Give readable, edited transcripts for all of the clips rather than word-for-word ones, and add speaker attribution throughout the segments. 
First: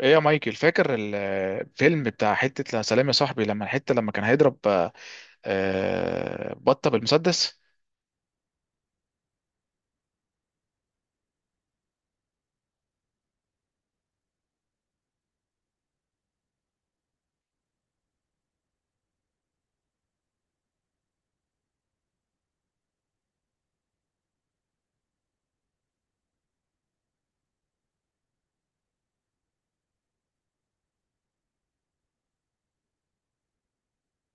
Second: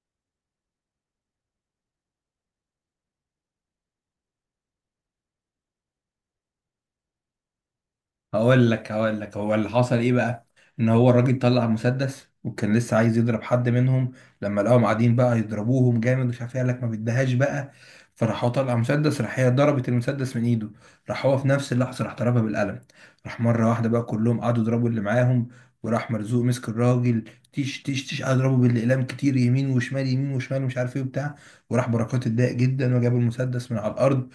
Speaker 1: ايه يا مايكل، فاكر الفيلم بتاع حتة لا سلام يا صاحبي؟ لما الحتة لما كان هيضرب بطة بالمسدس.
Speaker 2: هقول لك هو اللي حصل ايه بقى. ان هو الراجل طلع مسدس وكان لسه عايز يضرب حد منهم لما لقاهم قاعدين بقى يضربوهم جامد، مش عارف ايه. قال لك ما بيديهاش بقى. فراح هو طلع مسدس، راح هي ضربت المسدس من ايده، راح هو في نفس اللحظه راح ضربها بالقلم. راح مره واحده بقى كلهم قعدوا يضربوا اللي معاهم، وراح مرزوق مسك الراجل. تيش تيش تيش، قعد يضربه بالاقلام كتير، يمين وشمال يمين وشمال، ومش عارف ايه وبتاع. وراح بركات اتضايق جدا وجاب المسدس من على الارض،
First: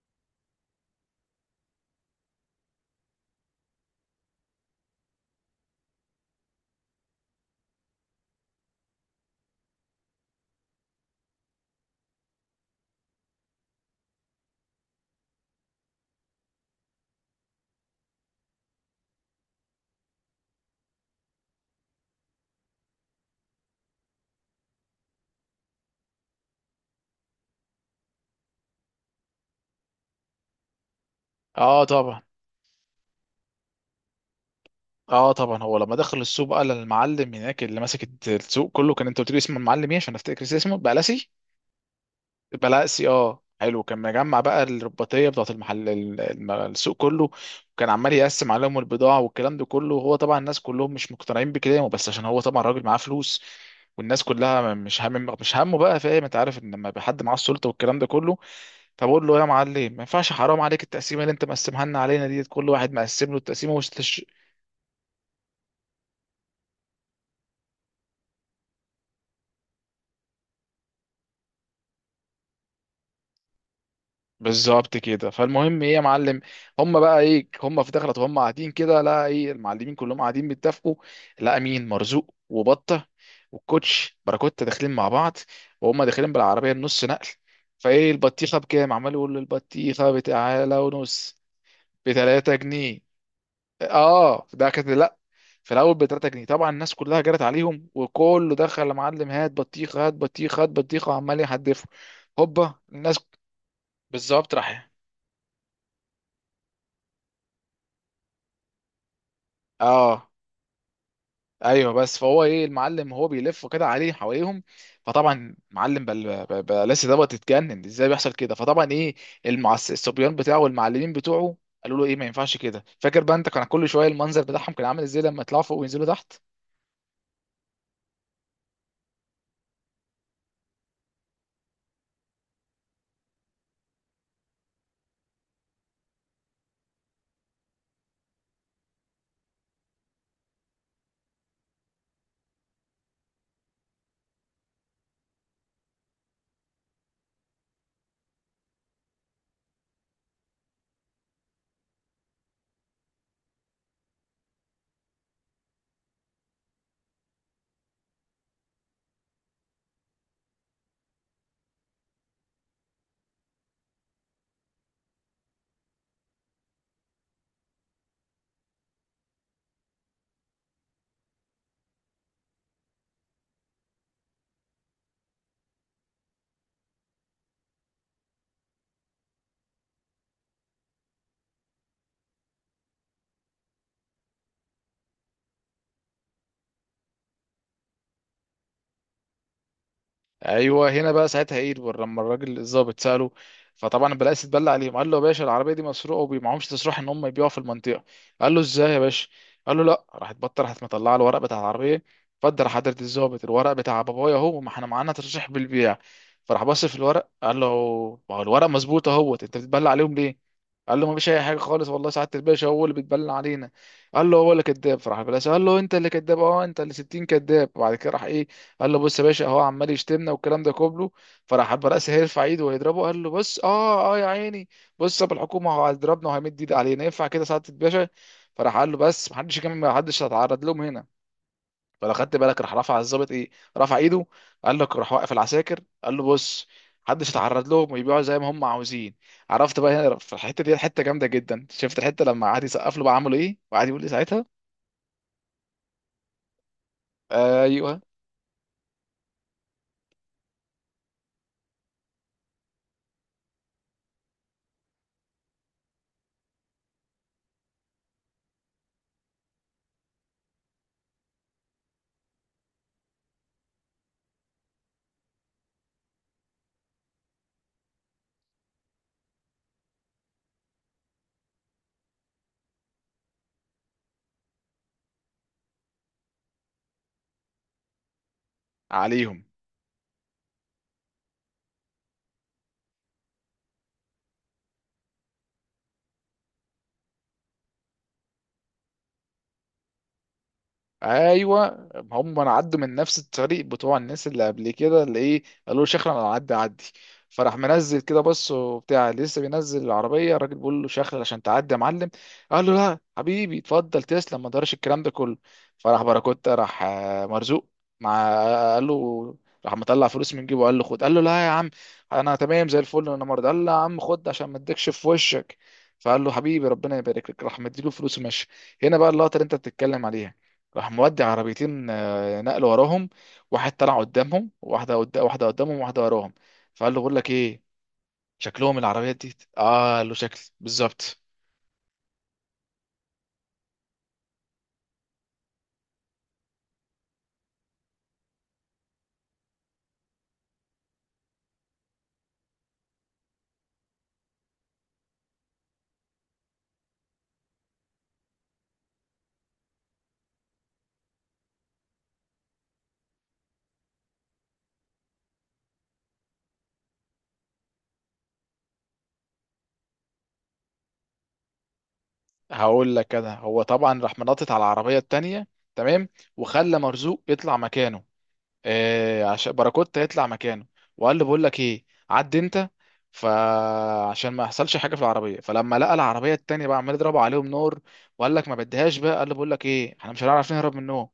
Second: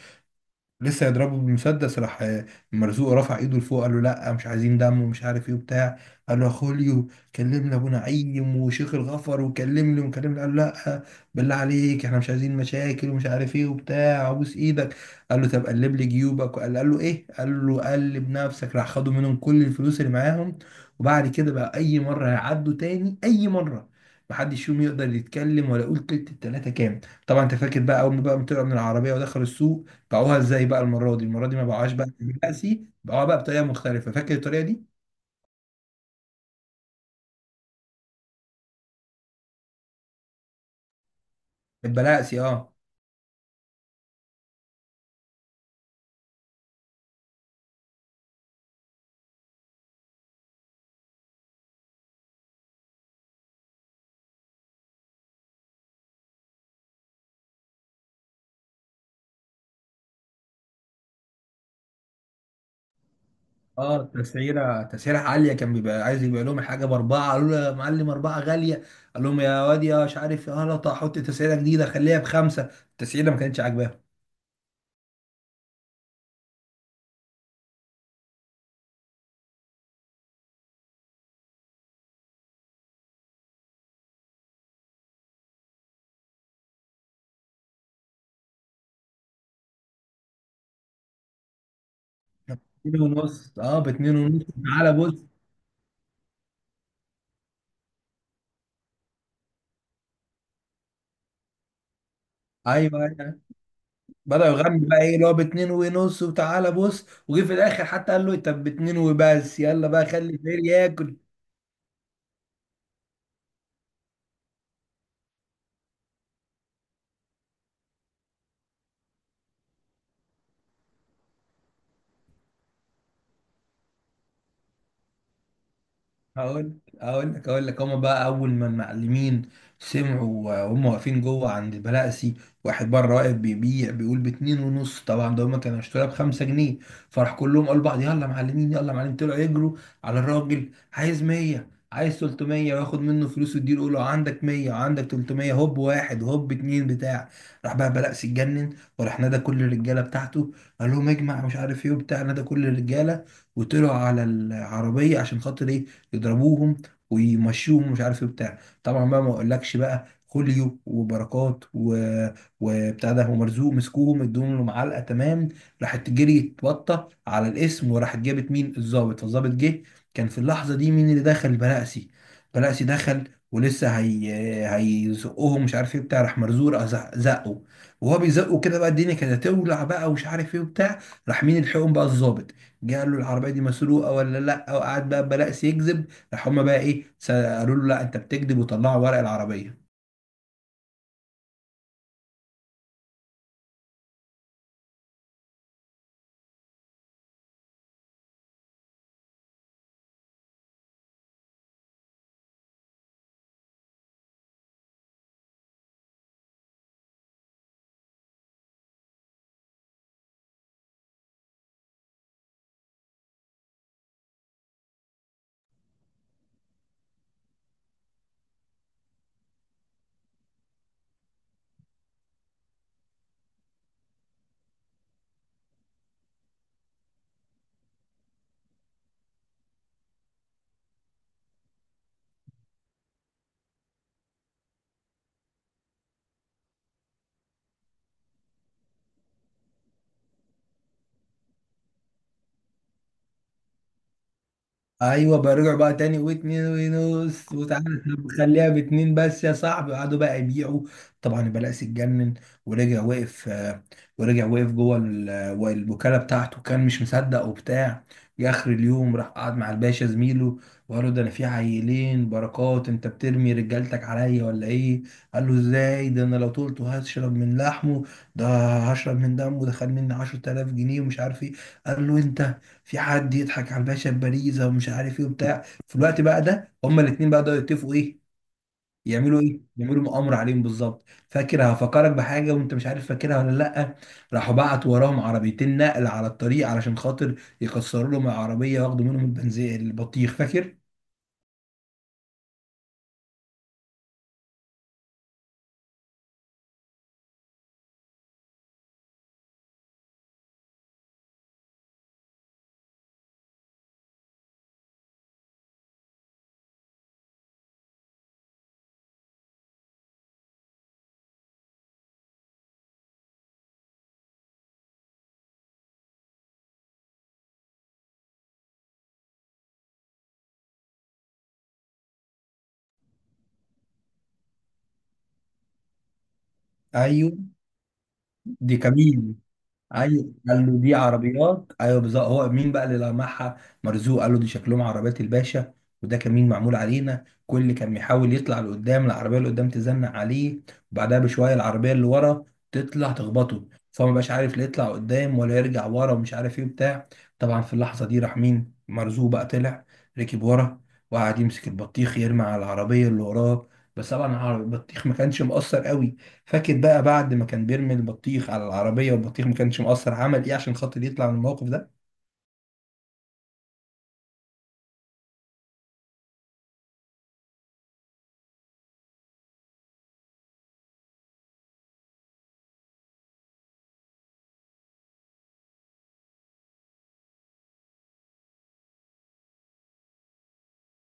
Speaker 2: لسه يضربه بالمسدس، راح مرزوق رفع ايده لفوق، قال له لا مش عايزين دم ومش عارف ايه وبتاع. قال له يا خوليو، كلمنا ابو نعيم وشيخ الغفر وكلمني وكلمني. قال له لا، بالله عليك احنا مش عايزين مشاكل ومش عارف ايه وبتاع، ابوس ايدك. قال له طب قلب لي جيوبك. قال له ايه؟ قال له قلب نفسك. راح خدوا منهم كل الفلوس اللي معاهم. وبعد كده بقى اي مره هيعدوا تاني اي مره محدش فيهم يقدر يتكلم ولا يقول كلمة. التلاتة كام؟ طبعا انت فاكر بقى اول ما بقى طلعوا من العربية ودخلوا السوق باعوها ازاي بقى. المره دي ما
Speaker 1: اه
Speaker 2: باعوهاش بقى
Speaker 1: طبعا.
Speaker 2: بلقسي، باعوها بقى بطريقه مختلفه. فاكر الطريقه دي؟
Speaker 1: اه طبعا هو لما دخل السوق بقى للمعلم هناك اللي ماسك السوق كله، كان انت قلت لي اسم المعلم ايه عشان افتكر اسمه بقى لاسي.
Speaker 2: البلاقسي، اه.
Speaker 1: بلاقسي اه، حلو. كان مجمع بقى الرباطيه بتاعت المحل السوق كله، وكان عمال يقسم عليهم البضاعه والكلام ده كله، وهو طبعا الناس كلهم مش مقتنعين بكلامه، بس عشان هو طبعا راجل معاه فلوس والناس كلها مش همه بقى، فاهم؟ انت عارف ان لما يبقى حد معاه السلطه والكلام ده كله، فبقول له يا معلم ما ينفعش، حرام عليك التقسيمه اللي انت مقسمها لنا علينا دي، كل واحد مقسم له التقسيمه.
Speaker 2: اه، تسعيره عاليه. كان بيبقى عايز يبيع لهم الحاجه باربعه، قالوا له يا معلم اربعه غاليه. قال لهم يا واد يا مش عارف يا غلط، هحط تسعيره جديده خليها بخمسه. التسعيره ما كانتش عاجباهم.
Speaker 1: بالظبط كده. فالمهم ايه يا معلم، هم بقى ايه، هم في دخلت وهم قاعدين كده، لا ايه، المعلمين كلهم قاعدين بيتفقوا. لا، مين؟ مرزوق وبطه والكوتش باراكوتا داخلين مع بعض، وهم داخلين بالعربيه النص نقل. فايه البطيخه بكام؟ عمال يقول له البطيخه بتعالى ونص، ب 3 جنيه.
Speaker 2: اتنين ونص، اه، باتنين ونص
Speaker 1: اه ده كانت،
Speaker 2: تعالى
Speaker 1: لا،
Speaker 2: بص.
Speaker 1: في الاول ب 3 جنيه. طبعا الناس كلها جرت عليهم وكله دخل يا معلم هات بطيخه هات بطيخه هات بطيخه وعمال يحدفوا هوبا
Speaker 2: ايوه،
Speaker 1: الناس.
Speaker 2: ايوه. بدأوا
Speaker 1: بالظبط.
Speaker 2: يغنوا
Speaker 1: راح
Speaker 2: بقى، ايه اللي هو باتنين ونص وتعالى بص، وجه في الاخر حتى قال له إيه، طب باتنين وبس يلا بقى
Speaker 1: اه،
Speaker 2: خلي الفقير ياكل.
Speaker 1: ايوه. بس فهو ايه المعلم هو بيلف كده عليه حواليهم، فطبعا معلم بلاسي دوت اتجنن ازاي بيحصل كده. فطبعا ايه، الصبيان بتاعه والمعلمين بتوعه قالوا له ايه، ما ينفعش كده. فاكر بقى انت كان كل شويه المنظر بتاعهم كان عامل ازاي لما يطلعوا فوق وينزلوا تحت؟
Speaker 2: هقول لك. هما بقى اول ما المعلمين سمعوا وهم واقفين جوه عند البلاسي، واحد بره واقف بيبيع بيقول باتنين ونص، طبعا ده هما كانوا اشتروها بخمسة جنيه. فراح كلهم قالوا لبعض يلا معلمين يلا معلمين، طلعوا يجروا على الراجل، عايز 100 عايز 300 وياخد منه فلوس ويديله، يقول له عندك 100 وعندك 300، هوب واحد هوب اتنين بتاع. راح بقى بلقس اتجنن، وراح نادى كل الرجاله بتاعته، قال لهم اجمع مش عارف ايه وبتاع، نادى كل الرجاله وطلعوا على العربيه عشان خاطر ايه، يضربوهم ويمشوهم مش عارف ايه بتاع. طبعا بقى ما اقولكش بقى خوليو وبركات وبتاع ده ومرزوق مسكوهم ادوهم له معلقه تمام. راحت جري اتبطه على الاسم وراحت جابت مين، الضابط. فالضابط جه، كان في اللحظه دي مين اللي دخل؟ بلاقسي. بلاقسي دخل ولسه هي هيزقهم مش عارف ايه بتاع، راح مرزوق راح زقه، وهو بيزقه كده بقى الدنيا كانت هتولع بقى ومش عارف ايه وبتاع. راح مين الحقهم بقى؟ الضابط. جه قال له العربيه دي مسروقه ولا لا، وقعد بقى بلاقسي يكذب. راح هم بقى ايه قالوا له لا انت بتكذب، وطلعوا ورق العربيه.
Speaker 1: ايوه هنا بقى ساعتها ايه، لما الراجل الظابط ساله، فطبعا البلاقي اتبلى عليهم. قال له يا باشا، العربيه دي مسروقه ومعهمش تصريح ان هم يبيعوا في المنطقه. قال له ازاي يا باشا؟ قال له لا. راحت بطه راحت مطلعه الورق بتاع العربيه. اتفضل يا حضره الظابط، الورق بتاع بابايا اهو، ما احنا معانا تصريح بالبيع. فراح بص في الورق قال له ما هو الورق مظبوط اهوت، انت بتتبلى عليهم ليه؟ قال له ما فيش اي حاجه خالص والله سعاده الباشا، هو اللي بيتبلى علينا. قال له هو اللي كذاب. فراح البلاقي قال له انت اللي كذاب. اه انت اللي 60 كذاب. وبعد كده راح ايه، قال له بص يا باشا اهو عمال يشتمنا والكلام ده كله. فراح حب راسه هيرفع ايده ويضربه، قال له بص اه اه يا عيني، بص طب الحكومه، هو هيضربنا وهيمد ايد علينا؟ ينفع كده سعاده الباشا؟ فراح قال له بس، محدش يكمل، محدش هيتعرض لهم هنا. فلو خدت بالك راح رفع الظابط ايه، رفع ايده، قال لك راح واقف العساكر قال له بص، محدش يتعرض لهم ويبيعوا زي ما هم عاوزين. عرفت بقى؟ هنا في الحته دي حته جامده جدا. شفت الحته لما قعد يسقف له بقى، عملوا ايه وقعد يقول لي ساعتها.
Speaker 2: ايوه، برجع بقى تاني، واتنين ونص وتعالى.
Speaker 1: ايوه
Speaker 2: طب خليها باتنين بس يا صاحبي، قعدوا بقى يبيعوا. طبعا البلاقي اتجنن، ورجع وقف، ورجع وقف جوه الوكاله بتاعته، كان مش مصدق وبتاع. جه اخر اليوم راح قعد مع الباشا زميله، وقال له ده انا في عيلين بركات انت بترمي رجالتك عليا ولا ايه؟ قال له ازاي، ده انا لو طولته هشرب من لحمه، ده هشرب من دمه، ده خد مني 10,000 جنيه ومش عارف ايه. قال له انت، في حد يضحك على الباشا بباريزا ومش عارف ايه وبتاع؟ في الوقت بقى ده هما الاثنين بقى بدأوا يتفقوا ايه يعملوا،
Speaker 1: عليهم.
Speaker 2: ايه يعملوا مؤامره عليهم بالظبط. فاكر، هفكرك بحاجه وانت مش عارف فاكرها ولا لا، راحوا بعت وراهم عربيتين نقل على الطريق علشان خاطر يكسروا لهم العربيه وياخدوا منهم البنزين البطيخ. فاكر؟
Speaker 1: ايوه هم انا عدوا من نفس الطريق بتوع الناس اللي قبل كده اللي ايه قالوا له شخرا انا، عدي عدي. فراح منزل كده بص وبتاع، لسه بينزل العربيه الراجل بيقول له شخرا عشان تعدي يا معلم. قال له لا حبيبي، اتفضل، تسلم، ما دارش الكلام ده كله. فراح باراكوتا، راح مرزوق مع، قال له، راح مطلع فلوس من جيبه قال له خد. قال له لا يا عم، انا تمام زي الفل، انا مرضى. قال له يا عم خد عشان ما اديكش في وشك. فقال له حبيبي ربنا يبارك لك، راح مديله فلوس ومشي. هنا بقى اللقطه اللي انت بتتكلم عليها. راح مودي عربيتين نقل وراهم، واحد طلع قدامهم، واحده قدام واحده قدامهم، واحده وراهم. فقال له بقول لك
Speaker 2: ايوه،
Speaker 1: ايه،
Speaker 2: دي
Speaker 1: شكلهم العربيات
Speaker 2: كمين.
Speaker 1: دي اه. قال له
Speaker 2: ايوه
Speaker 1: شكل
Speaker 2: قال له دي
Speaker 1: بالظبط.
Speaker 2: عربيات، ايوه بالظبط. هو مين بقى اللي لمعها؟ مرزوق. قال له دي شكلهم عربيات الباشا، وده كمين معمول علينا. كل اللي كان بيحاول يطلع لقدام، العربيه اللي قدام تزنق عليه، وبعدها بشويه العربيه اللي ورا تطلع تخبطه، فهو ما بقاش عارف لا يطلع قدام ولا يرجع ورا ومش عارف ايه وبتاع. طبعا في اللحظه دي راح مين؟ مرزوق بقى طلع ركب ورا، وقعد يمسك البطيخ يرمي على العربيه اللي وراه، بس طبعا البطيخ ما كانش مؤثر قوي. فاكر بقى بعد ما كان بيرمي البطيخ على العربية والبطيخ ما كانش مقصر، عمل ايه عشان خاطر يطلع من الموقف ده؟
Speaker 1: هقول لك انا. هو طبعا راح منطط على العربيه التانيه، تمام، وخلى مرزوق يطلع مكانه، آه عشان باراكوتا يطلع مكانه. وقال له بقول لك ايه، عد انت، فعشان ما يحصلش حاجه في العربيه. فلما لقى العربيه التانيه بقى عمال يضربوا عليهم نار، وقال لك ما بديهاش بقى. قال له بقول لك ايه، احنا مش هنعرف نهرب منهم،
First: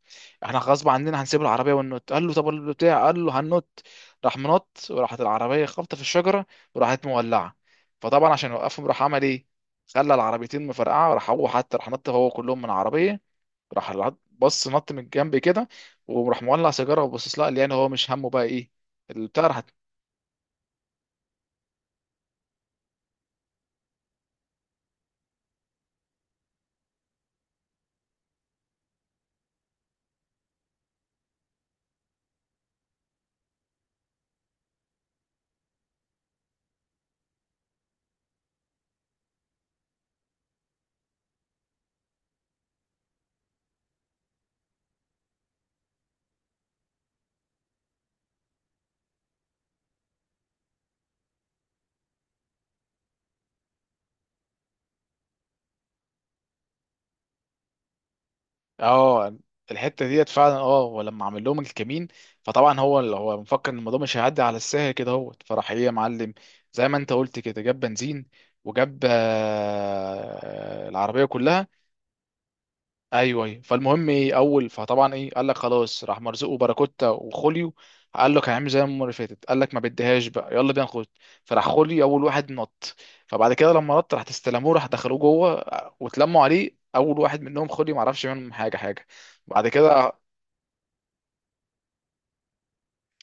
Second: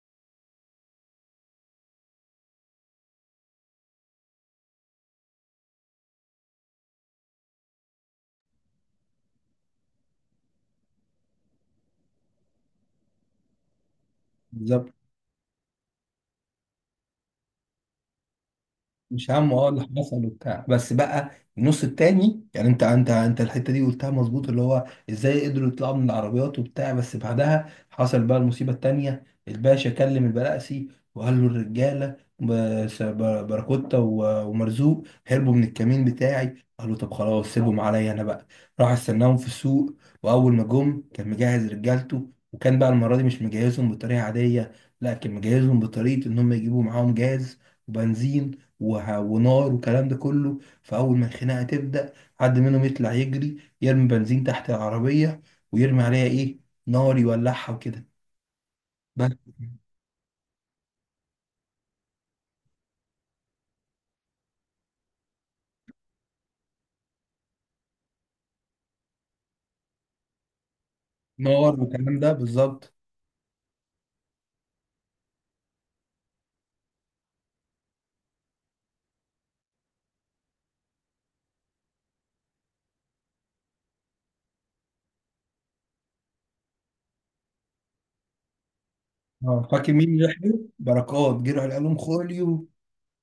Speaker 1: احنا غصب عننا هنسيب العربيه وننط. قال له طب البتاع؟ قال له هننط. راح منط وراحت العربيه خبطه في الشجره وراحت مولعه. فطبعا عشان يوقفهم راح عمل ايه، خلى العربيتين مفرقعه، راح هو حتى راح نط هو كلهم من العربيه. راح بص نط
Speaker 2: بالظبط.
Speaker 1: من الجنب كده، وراح مولع سيجاره وبصص لها. قال لي يعني هو مش همه بقى ايه.
Speaker 2: مش
Speaker 1: البتاع
Speaker 2: همه،
Speaker 1: راح
Speaker 2: اه، اللي حصل وبتاع، بس بقى النص التاني يعني انت انت انت الحته دي قلتها مظبوط، اللي هو ازاي قدروا يطلعوا من العربيات وبتاع. بس بعدها حصل بقى المصيبه التانيه، الباشا كلم البلقسي وقال له الرجاله باراكوتا ومرزوق هربوا من الكمين بتاعي. قال له طب خلاص سيبهم عليا انا بقى، راح استناهم في السوق، واول ما جم كان مجهز رجالته، وكان بقى المره دي مش مجهزهم بطريقه عاديه، لا، كان مجهزهم بطريقه ان هم يجيبوا معاهم جاز وبنزين ونار والكلام ده كله. فأول ما الخناقة تبدأ حد منهم يطلع يجري يرمي بنزين تحت العربية، ويرمي عليها إيه، نار، يولعها وكده، بس.
Speaker 1: اه. الحته ديت فعلا، اه، ولما عمل لهم الكمين، فطبعا هو اللي هو مفكر ان الموضوع مش هيعدي على السهل كده اهوت. فراح ايه يا معلم، زي ما انت قلت كده، جاب بنزين وجاب العربيه كلها.
Speaker 2: نار والكلام ده بالظبط.
Speaker 1: ايوه ايوه. فالمهم ايه، اول فطبعا ايه قال لك خلاص، راح مرزوق وباراكوتا وخوليو، قال لك هنعمل زي المره اللي فاتت، قال لك ما بديهاش بقى يلا بينا نخش. فراح خوليو اول واحد نط، فبعد كده لما نط راح تستلموه، راح دخلوه جوه واتلموا عليه. اول واحد منهم خوليو ما عرفش منهم حاجه. بعد
Speaker 2: اه فاكر مين
Speaker 1: كده،
Speaker 2: اللي لحقه؟ بركات جه راح قال لهم خوليو.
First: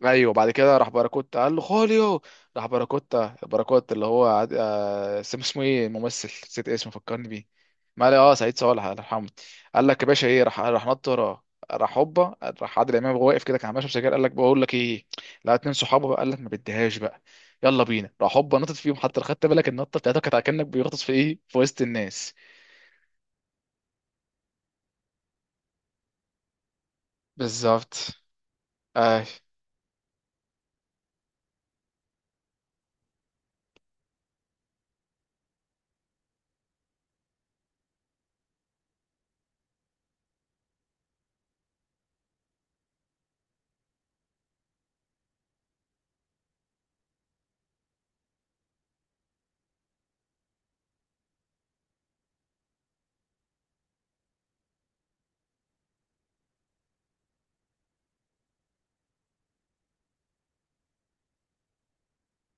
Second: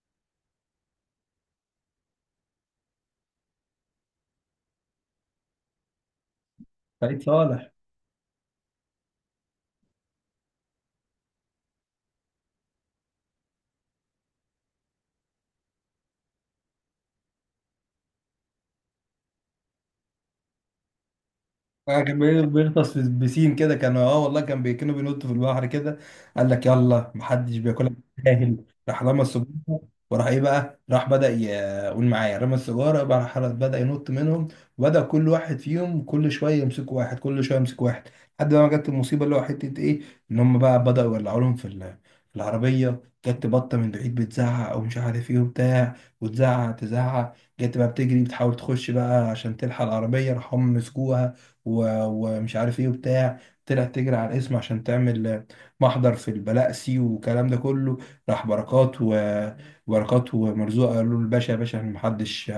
Speaker 1: ايوه بعد كده، باراكوتا قال له خوليو. راح باراكوتا باراكوتا اللي هو اسمه ايه الممثل، نسيت اسمه،
Speaker 2: سعيد
Speaker 1: فكرني بيه.
Speaker 2: صالح.
Speaker 1: ما اه سعيد صالح، الله يرحمه. قال لك يا باشا ايه، راح نط وراه، راح هوبا. راح عادل امام وهو واقف كده كان ماشي سجاير، قال لك بقول لك ايه، لا اتنين صحابه بقى، قال لك ما بديهاش بقى يلا بينا. راح هوبا نطت فيهم. حتى لو خدت بالك النطه بتاعته كانت كانك بيغطس في ايه، في وسط
Speaker 2: كان
Speaker 1: الناس.
Speaker 2: بيغطس في بسين كده، كان اه والله، كان كانوا بينطوا في البحر كده. قال لك يلا محدش بياكلها
Speaker 1: بالظبط.
Speaker 2: جاهل، راح رمى
Speaker 1: اي،
Speaker 2: السجارة، وراح ايه بقى راح بدأ قول معايا، رمى السجارة بقى راح بدأ ينط منهم، وبدأ كل واحد فيهم كل شوية يمسك واحد كل شوية يمسك واحد، لحد ما جت المصيبة اللي هو حتة ايه، ان هم بقى بدأوا يولعوا لهم في في العربية. جت بطة من بعيد بتزعق او مش عارف ايه وبتاع، وتزعق تزعق، جت بقى بتجري بتحاول تخش بقى عشان تلحق العربية، راح هم مسكوها ومش عارف ايه وبتاع. طلعت تجري على الاسم عشان تعمل محضر في البلقسي والكلام ده كله. راح بركات وبركات ومرزوق قالوا له الباشا، يا باشا احنا محدش،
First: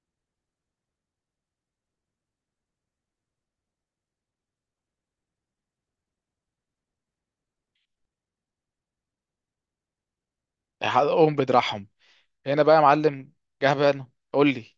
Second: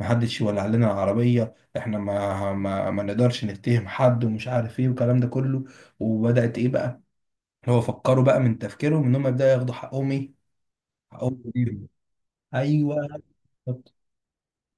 Speaker 2: محدش يولع لنا العربية، احنا ما نقدرش نتهم حد ومش عارف ايه والكلام ده كله. وبدأت ايه بقى، هو فكروا بقى من تفكيرهم ان هم يبدأوا ياخدوا حقهم ايه. حقهم
Speaker 1: حقهم بدراعهم.
Speaker 2: بالإيد.
Speaker 1: هنا بقى يا
Speaker 2: ايوه.
Speaker 1: معلم جه
Speaker 2: بالظبط.
Speaker 1: بقى. قول لي.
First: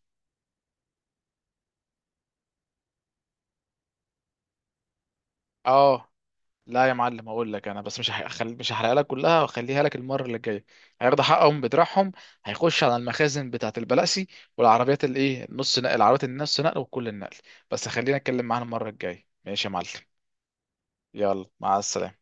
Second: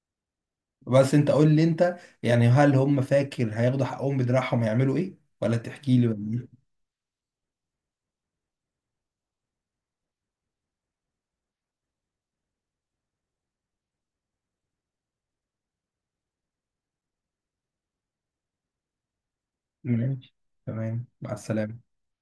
Speaker 2: بس انت قول لي انت، يعني هل هم فاكر هياخدوا حقهم بدراعهم هيعملوا ايه، ولا تحكي لي
Speaker 1: اه،
Speaker 2: ولا؟
Speaker 1: لا يا معلم اقول لك انا، بس مش هحرقها لك كلها واخليها لك المره اللي جايه. هياخدوا حقهم بدراعهم، هيخش على المخازن بتاعه البلاسي والعربيات نص نقل، العربيات النص نقل وكل النقل. بس خلينا اتكلم معانا المره الجايه ماشي يا معلم؟
Speaker 2: ماشي. تمام، مع
Speaker 1: يلا، مع
Speaker 2: السلامة.
Speaker 1: السلامه.